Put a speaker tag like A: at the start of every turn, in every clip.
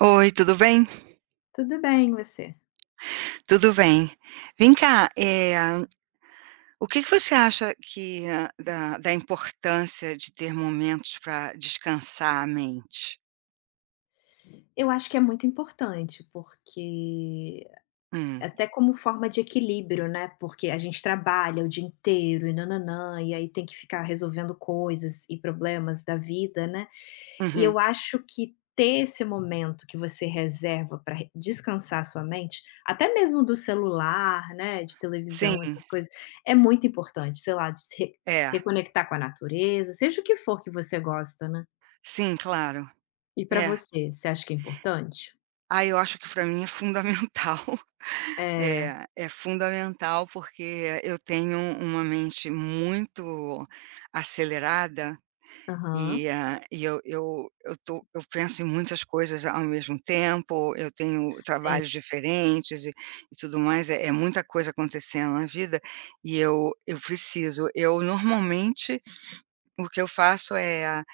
A: Oi, tudo bem?
B: Tudo bem, você?
A: Tudo bem. Vem cá, o que que você acha que da importância de ter momentos para descansar a mente?
B: Eu acho que é muito importante, porque
A: Hum,
B: até como forma de equilíbrio, né, porque a gente trabalha o dia inteiro e nananã e aí tem que ficar resolvendo coisas e problemas da vida, né. E
A: uhum.
B: eu acho que ter esse momento que você reserva para descansar sua mente, até mesmo do celular, né, de
A: Sim,
B: televisão, essas coisas, é muito importante, sei lá, de se re
A: é.
B: reconectar com a natureza, seja o que for que você gosta, né.
A: Sim, claro.
B: E para
A: É.
B: você, você acha que é importante?
A: Ah, eu acho que para mim é fundamental.
B: É.
A: É, é fundamental, porque eu tenho uma mente muito acelerada.
B: Aham.
A: E eu penso em muitas coisas ao mesmo tempo, eu tenho
B: Sim.
A: trabalhos diferentes e tudo mais, é muita coisa acontecendo na vida, e eu normalmente, o que eu faço é,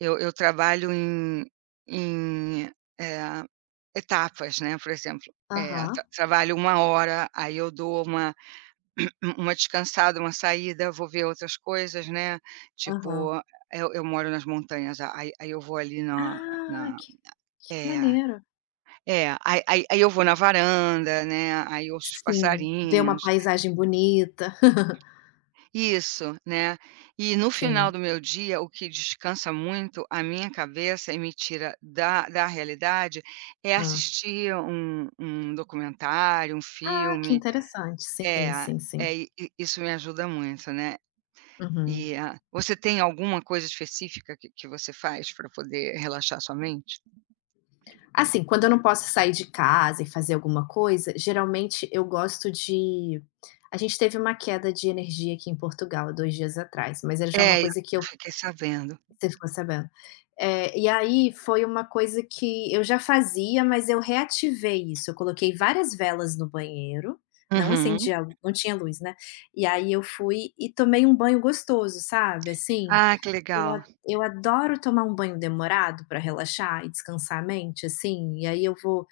A: eu trabalho em, eh, etapas, né, por exemplo,
B: Aham,
A: trabalho uma hora, aí eu dou uma descansada, uma saída, vou ver outras coisas, né,
B: aham.
A: tipo, eu moro nas montanhas, aí eu vou ali na
B: Ah,
A: na
B: que
A: é,
B: maneiro.
A: é, aí eu vou na varanda, né, aí ouço os
B: Sim, ver uma
A: passarinhos.
B: paisagem bonita.
A: Isso, né. E no final
B: Sim.
A: do meu dia, o que descansa muito a minha cabeça e me tira da realidade, é
B: Hã.
A: assistir um documentário, um
B: Ah, que
A: filme.
B: interessante. Sim,
A: É,
B: sim, sim.
A: é, isso me ajuda muito, né.
B: Uhum.
A: E, você tem alguma coisa específica que você faz para poder relaxar sua mente?
B: Assim, quando eu não posso sair de casa e fazer alguma coisa, geralmente eu gosto de a gente teve uma queda de energia aqui em Portugal há 2 dias atrás, mas era já uma
A: É, eu
B: coisa que eu.
A: fiquei sabendo.
B: Você ficou sabendo. E aí foi uma coisa que eu já fazia, mas eu reativei isso, eu coloquei várias velas no banheiro, não
A: Uhum.
B: acendia a não tinha luz, né. E aí eu fui e tomei um banho gostoso, sabe, assim.
A: Ah, que
B: Eu a
A: legal.
B: eu adoro tomar um banho demorado para relaxar e descansar a mente, assim, e aí eu vou.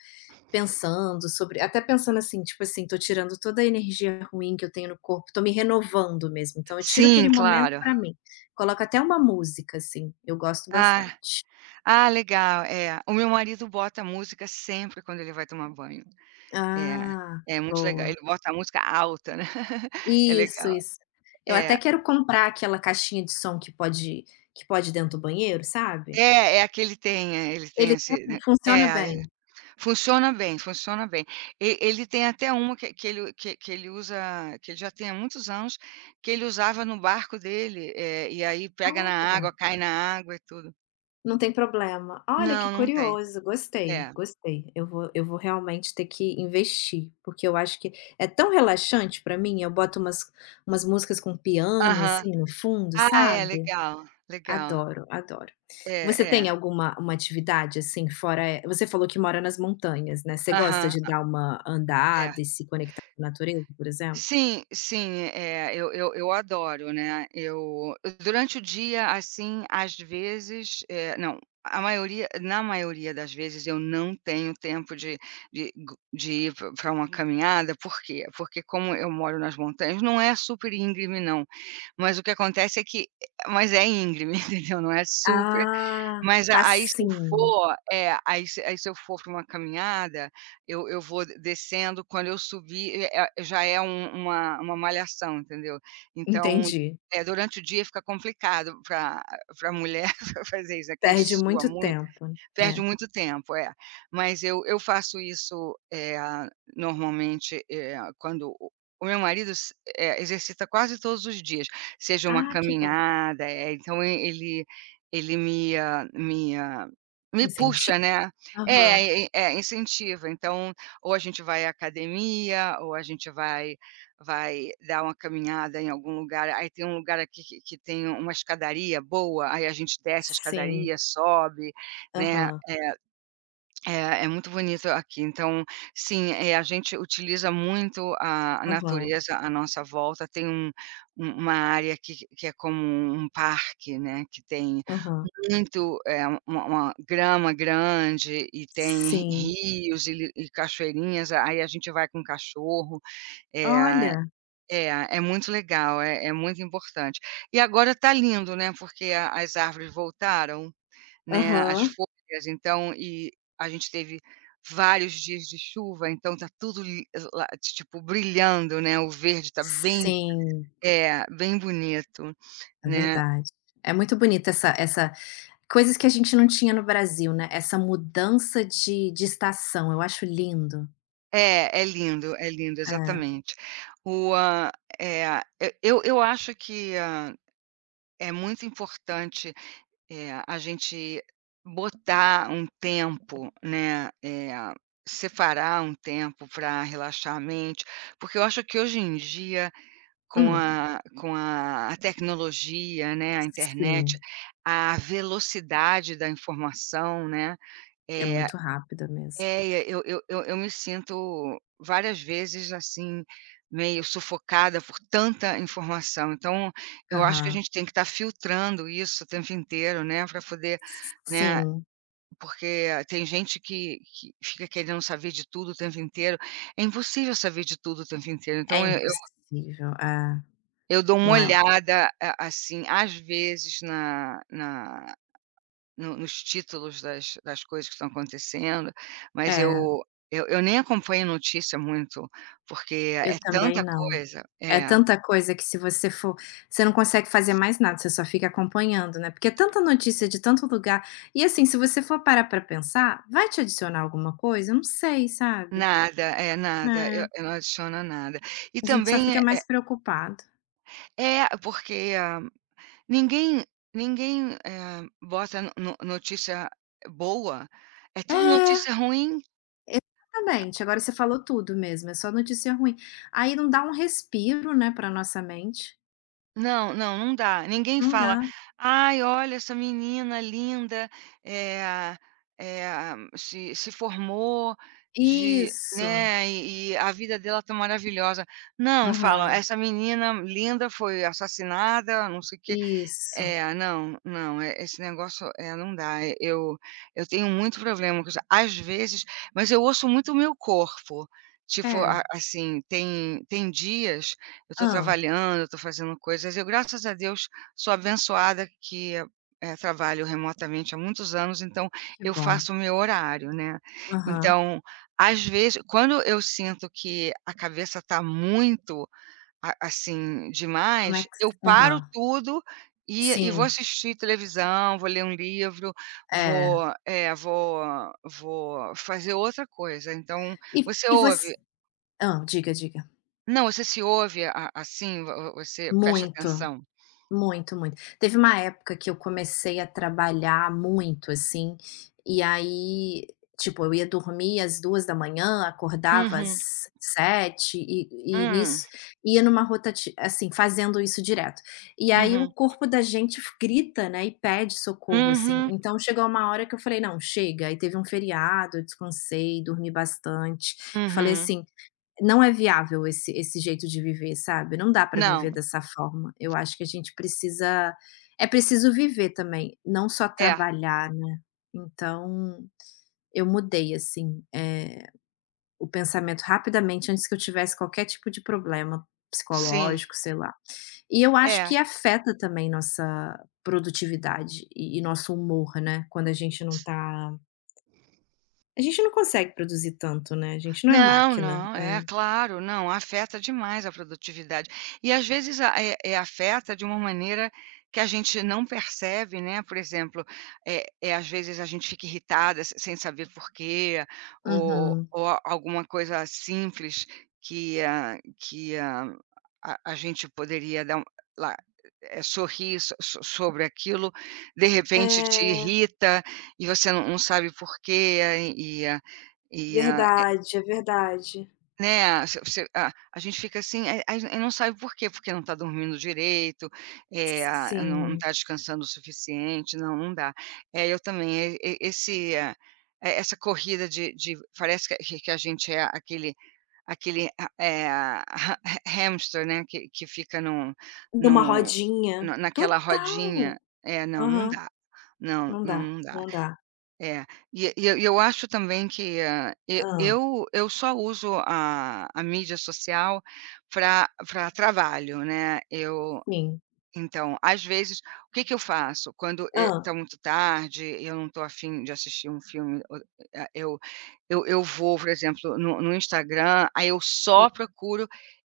B: Pensando sobre até pensando assim, tipo assim, tô tirando toda a energia ruim que eu tenho no corpo, tô me renovando mesmo, então eu tiro
A: Sim,
B: aquele momento
A: claro.
B: pra mim. Coloco até uma música, assim, eu gosto
A: Ah
B: bastante.
A: ah, legal, é. O meu marido bota música sempre quando ele vai tomar banho. É,
B: Ah,
A: é muito legal.
B: boa.
A: Ele bota a música alta, né. É
B: Isso,
A: legal.
B: isso. Eu até
A: É.
B: quero comprar aquela caixinha de som que pode ir dentro do banheiro, sabe?
A: É, aquele, ele tem, ele tem
B: Ele
A: esse,
B: tem?
A: né.
B: Funciona
A: É.
B: bem.
A: Funciona bem, funciona bem. E ele tem até uma que ele que ele usa que ele já tem há muitos anos, que ele usava no barco dele, e aí pega na
B: Olha.
A: água, cai na água e tudo.
B: Não tem problema. Olha, que
A: Não, não tem.
B: curioso, gostei,
A: É.
B: gostei. Eu vou realmente ter que investir, porque eu acho que é tão relaxante pra mim, eu boto umas músicas com piano,
A: Aham.
B: assim, no fundo,
A: Ah, é,
B: sabe.
A: legal, legal.
B: Adoro, adoro.
A: É,
B: Você
A: é.
B: tem alguma uma atividade, assim, fora você falou que mora nas montanhas, né, você gosta
A: Aham,
B: de dar uma
A: é.
B: andada e se conectar com a natureza, por exemplo?
A: Sim, sim, eu adoro, né, eu durante o dia, assim, às vezes, não, a maioria na maioria das vezes eu não tenho tempo de ir para uma caminhada, por quê? Porque como eu moro nas montanhas, não é super íngreme não, mas o que acontece é que, mas é íngreme, entendeu? Não é super.
B: Ah,
A: Mas a aí se eu
B: passinho,
A: for, aí se eu for para uma caminhada, eu vou descendo, quando eu subir, já é uma malhação, entendeu. Então,
B: entendi.
A: é durante o dia fica complicado para a mulher fazer isso, né, que a gente
B: Perde
A: sua
B: muito
A: muito.
B: tempo, né?
A: Perde
B: É.
A: muito tempo, é. Mas eu faço isso, normalmente, quando o meu marido, exercita quase todos os dias, seja uma
B: Ah, que bom.
A: caminhada, então, ele me, ah, me, ah,
B: Te
A: me
B: incenti
A: puxa, né.
B: Aham.
A: É, é, é, incentiva. Então, ou a gente vai à academia, ou a gente vai dar uma caminhada em algum lugar. Aí tem um lugar aqui que tem uma escadaria boa, aí a gente desce a
B: Sim.
A: escadaria, sobe, né.
B: Aham,
A: É, é muito bonito aqui. Então, sim, a gente utiliza muito a
B: aham,
A: natureza à nossa volta. Tem uma área que é como um parque, né, que tem
B: aham.
A: muito, uma grama grande e tem
B: Sim.
A: rios e cachoeirinhas, aí a gente vai com cachorro. Eh,
B: Olha.
A: é, é muito legal, é muito importante. E agora está lindo, né, porque a as árvores voltaram. Né, as
B: Aham.
A: folhas, então a gente teve vários dias de chuva, então tá tudo li lá, tipo, brilhando, né, o verde tá bem,
B: Sim,
A: bem bonito,
B: é
A: né.
B: verdade. É muito bonita essa coisas que a gente não tinha no Brasil, né, essa mudança de estação, eu acho lindo.
A: É, é lindo,
B: É.
A: exatamente. O, hã, é Eu acho que, é muito importante, a gente botar um tempo, né, separar um tempo para relaxar a mente, porque eu acho que hoje em dia Com
B: Hum,
A: a com a a tecnologia, né, a internet,
B: sim,
A: a velocidade da informação, né,
B: é
A: é,
B: muito rápida mesmo.
A: eu me sinto várias vezes, assim, meio sufocada por tanta informação. Então, eu acho que a
B: Aham.
A: gente tem que estar filtrando isso o tempo inteiro, né, para poder, né,
B: Sim,
A: porque tem gente que fica querendo saber de tudo o tempo inteiro. É impossível saber de tudo o tempo inteiro,
B: é
A: então eu
B: impossível. É,
A: Eu dou uma
B: não é?
A: olhada, a assim, às vezes na na no nos títulos das coisas que estão acontecendo, mas eu
B: É.
A: eu eu nem acompanho notícia muito, porque
B: Eu
A: é
B: também
A: tanta
B: não.
A: coisa,
B: É tanta coisa que se você for você não consegue fazer mais nada, você só fica acompanhando, né, porque é tanta notícia de tanto lugar. E, assim, se você for parar pra pensar, vai te adicionar alguma coisa? Eu não sei, sabe.
A: é nada, eu
B: É,
A: eu não adiciono nada. E
B: a gente só
A: também
B: fica
A: é
B: mais preocupado.
A: é, é porque ninguém, ninguém bota notícia boa, é tudo
B: É,
A: notícia ruim.
B: exatamente, agora você falou tudo mesmo, é só notícia ruim. Aí não dá um respiro, né, pra nossa mente.
A: Não, não, não dá. Ninguém
B: Não
A: fala:
B: dá.
A: "Ai, olha essa menina linda, eh, se formou de,
B: Isso.
A: né, e a vida dela tá maravilhosa." Não, falam:
B: Aham.
A: "Essa menina linda foi assassinada, não sei o quê."
B: Isso.
A: É, não, não, esse negócio, é, não dá. Eu, tenho muito problema com isso. Às vezes, mas eu ouço muito o meu corpo, tipo, a
B: É.
A: assim, tem dias eu estou
B: Ah.
A: trabalhando, eu estou fazendo coisas, eu, graças a Deus, sou abençoada que, trabalho remotamente há muitos anos, então
B: Que
A: eu
B: bom.
A: faço o meu horário, né.
B: Aham.
A: Então, às vezes quando eu sinto que a cabeça está muito, a assim,
B: Como é
A: demais,
B: que
A: eu
B: Aham,
A: paro tudo e vou
B: sim,
A: assistir televisão, vou ler um livro,
B: é.
A: vou, eh, vou vou fazer outra coisa. Então,
B: E
A: você
B: e voc
A: ouve,
B: Diga, diga.
A: não, você se ouve, a assim, vo você presta
B: Muito.
A: atenção.
B: Muito, muito. Teve uma época que eu comecei a trabalhar muito, assim, e aí, tipo, eu ia dormir às 2 da manhã, acordava
A: Uhum.
B: às 7 e
A: Hum.
B: nisso ia numa rotati assim, fazendo isso direto. E aí o
A: Uhum.
B: corpo da gente f grita, né, e pede socorro, assim.
A: Uhum.
B: Então chegou uma hora que eu falei: "Não, chega". Aí teve um feriado, eu descansei, dormi bastante e falei
A: Uhum.
B: assim: não é viável esse jeito de viver, sabe, não dá para viver
A: Não.
B: dessa forma. Eu acho que a gente precisa é preciso viver também, não só
A: É.
B: trabalhar, né. Então, eu mudei, assim, o pensamento rapidamente antes que eu tivesse qualquer tipo de problema
A: Sim.
B: psicológico, sei lá. E eu acho
A: É.
B: que afeta também nossa produtividade e nosso humor, né, quando a gente não consegue produzir tanto, né, a gente não é
A: Não,
B: máquina.
A: não,
B: É.
A: é claro, não, afeta demais a produtividade. E às vezes afeta de uma maneira que a gente não percebe, né, por exemplo, às vezes a gente fica irritada se sem saber porquê,
B: Uhum.
A: ou a alguma coisa simples que a a gente poderia dar um lá, sorrir sobre aquilo, de repente te
B: É,
A: irrita, e você não sabe porquê, e e a e a
B: verdade, é verdade.
A: né, a se você a gente fica assim, aí não sabe por quê, porque não está dormindo direito, é a não
B: Sim.
A: está descansando o suficiente, não, não dá. É, eu também, e esse, essa corrida de parece que a que a gente é aquele ha eh, ha hamster, né, que fica num
B: Numa
A: num
B: rodinha.
A: na naquela
B: Total.
A: rodinha. É, não, não
B: Aham.
A: dá. Não,
B: Não
A: não,
B: dá,
A: não dá.
B: não dá.
A: É, e eu acho também que, ah, e
B: Hã,
A: eu eu só uso a mídia social pra trabalho, né, eu
B: sim.
A: então, às vezes, o que eu faço? Quando
B: Hã.
A: está muito tarde, eu não estou afim de assistir um filme, o ah, eu vou, por exemplo, no Instagram, aí eu só procuro,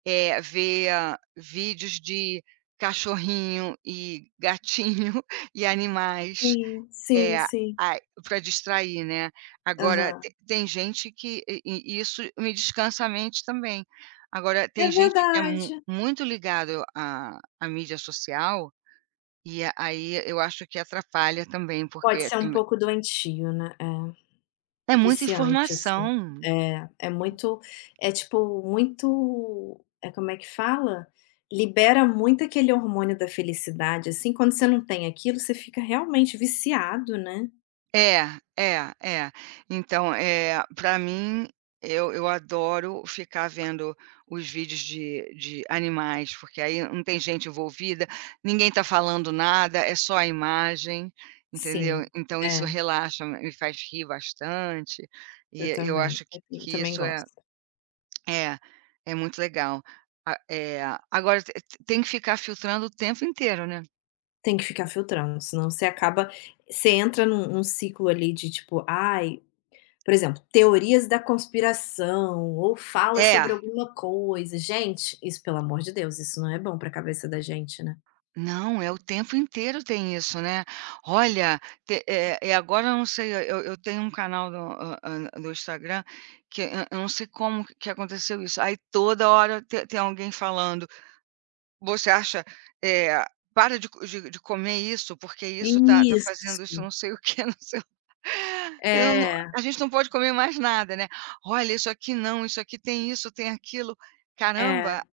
A: ver vídeos de cachorrinho e gatinho e animais.
B: Sim, sim,
A: É,
B: sim.
A: para distrair, né. Agora
B: Aham.
A: te tem gente que isso me descansa a mente também. Agora
B: É
A: tem gente que é mu
B: verdade.
A: muito ligado à mídia social, e aí eu acho que atrapalha também,
B: Pode
A: porque
B: ser um
A: tem
B: pouco doentio, né. É,
A: é muita
B: viciante, assim.
A: informação.
B: É, é muito é tipo muito É como é que fala? Libera muito aquele hormônio da felicidade, assim, quando você não tem aquilo, você fica realmente viciado, né.
A: É, é, é. Então, é para mim, eu adoro ficar vendo os vídeos de animais, porque aí não tem gente envolvida, ninguém está falando nada, é só a imagem,
B: Sim,
A: entendeu? Então isso
B: é.
A: relaxa, me faz rir bastante, e
B: Eu
A: eu
B: também,
A: acho que
B: eu
A: que
B: também
A: isso
B: gosto.
A: é é muito legal. A eh, agora te tem que ficar filtrando o tempo inteiro, né?
B: Tem que ficar filtrando, senão você entra num ciclo ali de tipo, ai, por exemplo, teorias da conspiração ou fala
A: É.
B: sobre alguma coisa. Gente, isso pelo amor de Deus, isso não é bom para a cabeça da gente, né.
A: Não, é o tempo inteiro tem isso, né. Olha, agora eu não sei, eu tenho um canal do Instagram que, eu não sei como que aconteceu isso, aí toda hora te tem alguém falando: "Você acha, eh, para de co de comer isso, porque isso tá fazendo
B: Isso,
A: isso não sei o que. não sei o." eu não
B: é,
A: A gente não pode comer mais nada, né. "Olha, isso aqui não, isso aqui tem isso, tem aquilo."
B: é.
A: Caramba!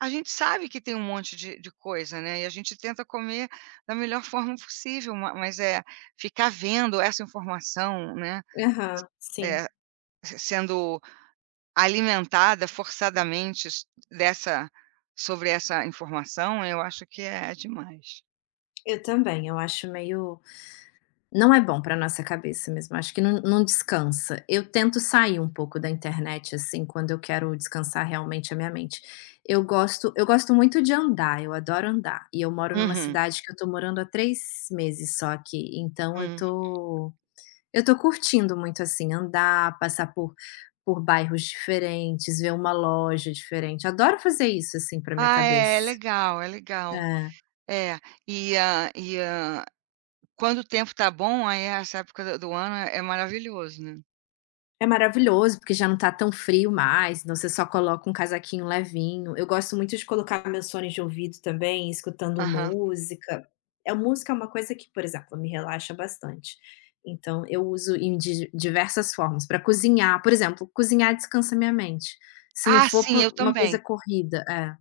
A: A gente sabe que tem um monte de coisa, né, e a gente tenta comer da melhor forma possível, ma mas, é ficar vendo essa informação, né,
B: Aham, sim.
A: eh, se sendo alimentada forçadamente, s dessa sobre essa informação, eu acho que é demais.
B: Eu também, eu acho meio Não é bom para nossa cabeça mesmo, acho que não descansa. Eu tento sair um pouco da internet, assim, quando eu quero descansar realmente a minha mente. Eu gosto muito de andar, eu adoro andar, e eu moro numa
A: Uhum,
B: cidade que eu estou morando há 3 meses só aqui, então eu
A: hum.
B: tô eu tô curtindo muito, assim, andar, passar por bairros diferentes, ver uma loja diferente, adoro fazer isso, assim, para minha
A: Ah,
B: cabeça.
A: é, é legal, é legal.
B: É.
A: É, e a quando o tempo está bom, aí essa época do ano é maravilhoso, né.
B: É maravilhoso, porque já não tá tão frio mais, então você só coloca um casaquinho levinho. Eu gosto muito de colocar meus fones de ouvido também, escutando
A: Aham.
B: música. É, música é uma coisa que, por exemplo, me relaxa bastante. Então eu uso em di diversas formas, para cozinhar, por exemplo, cozinhar descansa minha mente. Se não
A: Ah,
B: for
A: sim, eu
B: por uma coisa
A: também.
B: corrida é,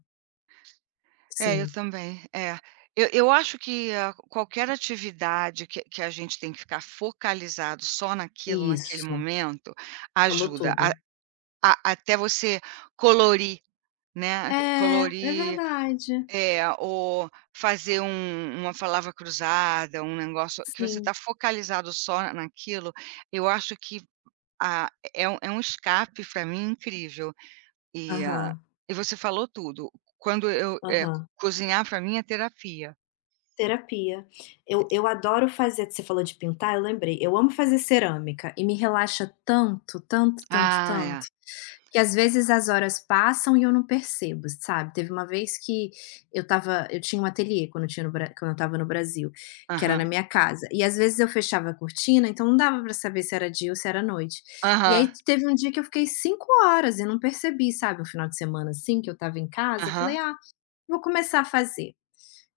A: É, eu
B: sim,
A: também, é. Eu acho que a qualquer atividade que a gente tem que ficar focalizado só naquilo, naquele
B: isso,
A: momento,
B: falou
A: ajuda a
B: tudo.
A: a até você colorir, né,
B: É, é
A: colorir,
B: verdade.
A: ou fazer uma palavra cruzada, um negócio que você
B: Sim.
A: está focalizado só naquilo, eu acho que a é um escape para mim incrível. E,
B: Aham,
A: e você falou tudo. Quando eu, eh,
B: aham.
A: cozinhar para mim é terapia.
B: Terapia. Eu adoro fazer, você falou de pintar, eu lembrei, eu amo fazer cerâmica e me relaxa tanto, tanto, tanto,
A: Ah,
B: tanto,
A: é.
B: que às vezes as horas passam e eu não percebo, sabe. Teve uma vez que eu tinha um ateliê quando eu estava no Brasil, que era na
A: Aham.
B: minha casa, e às vezes eu fechava a cortina, então não dava pra saber se era dia ou se era noite. E
A: Aham.
B: aí teve um dia que eu fiquei 5 horas e não percebi, sabe, um final de semana, assim, que eu tava em casa, eu
A: Aham.
B: falei: "Ah, vou começar a fazer".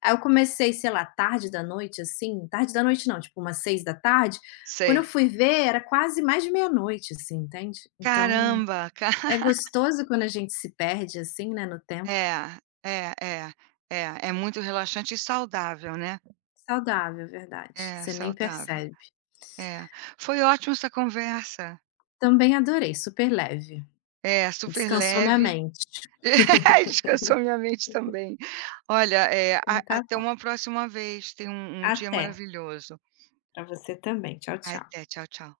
B: Aí eu comecei, sei lá, tarde da noite, assim, tarde da noite não, tipo umas 6 da tarde. Quando eu
A: Sei.
B: fui ver era quase mais de meia-noite, assim, entende. Então,
A: Caramba, ca
B: é gostoso quando a gente se perde, assim, né, no tempo.
A: É, é, é, é. É muito relaxante e saudável, né.
B: Saudável, verdade,
A: É,
B: você nem
A: saudável.
B: percebe.
A: É. Foi ótima essa conversa.
B: Também adorei, super leve,
A: É, super
B: descansou minha
A: leve.
B: mente.
A: E descansou minha mente também. Olha, a
B: Então tá
A: até
B: bom.
A: uma próxima vez. Tenha um dia
B: Até,
A: maravilhoso.
B: pra você também. Tchau, tchau.
A: Até. Tchau, tchau.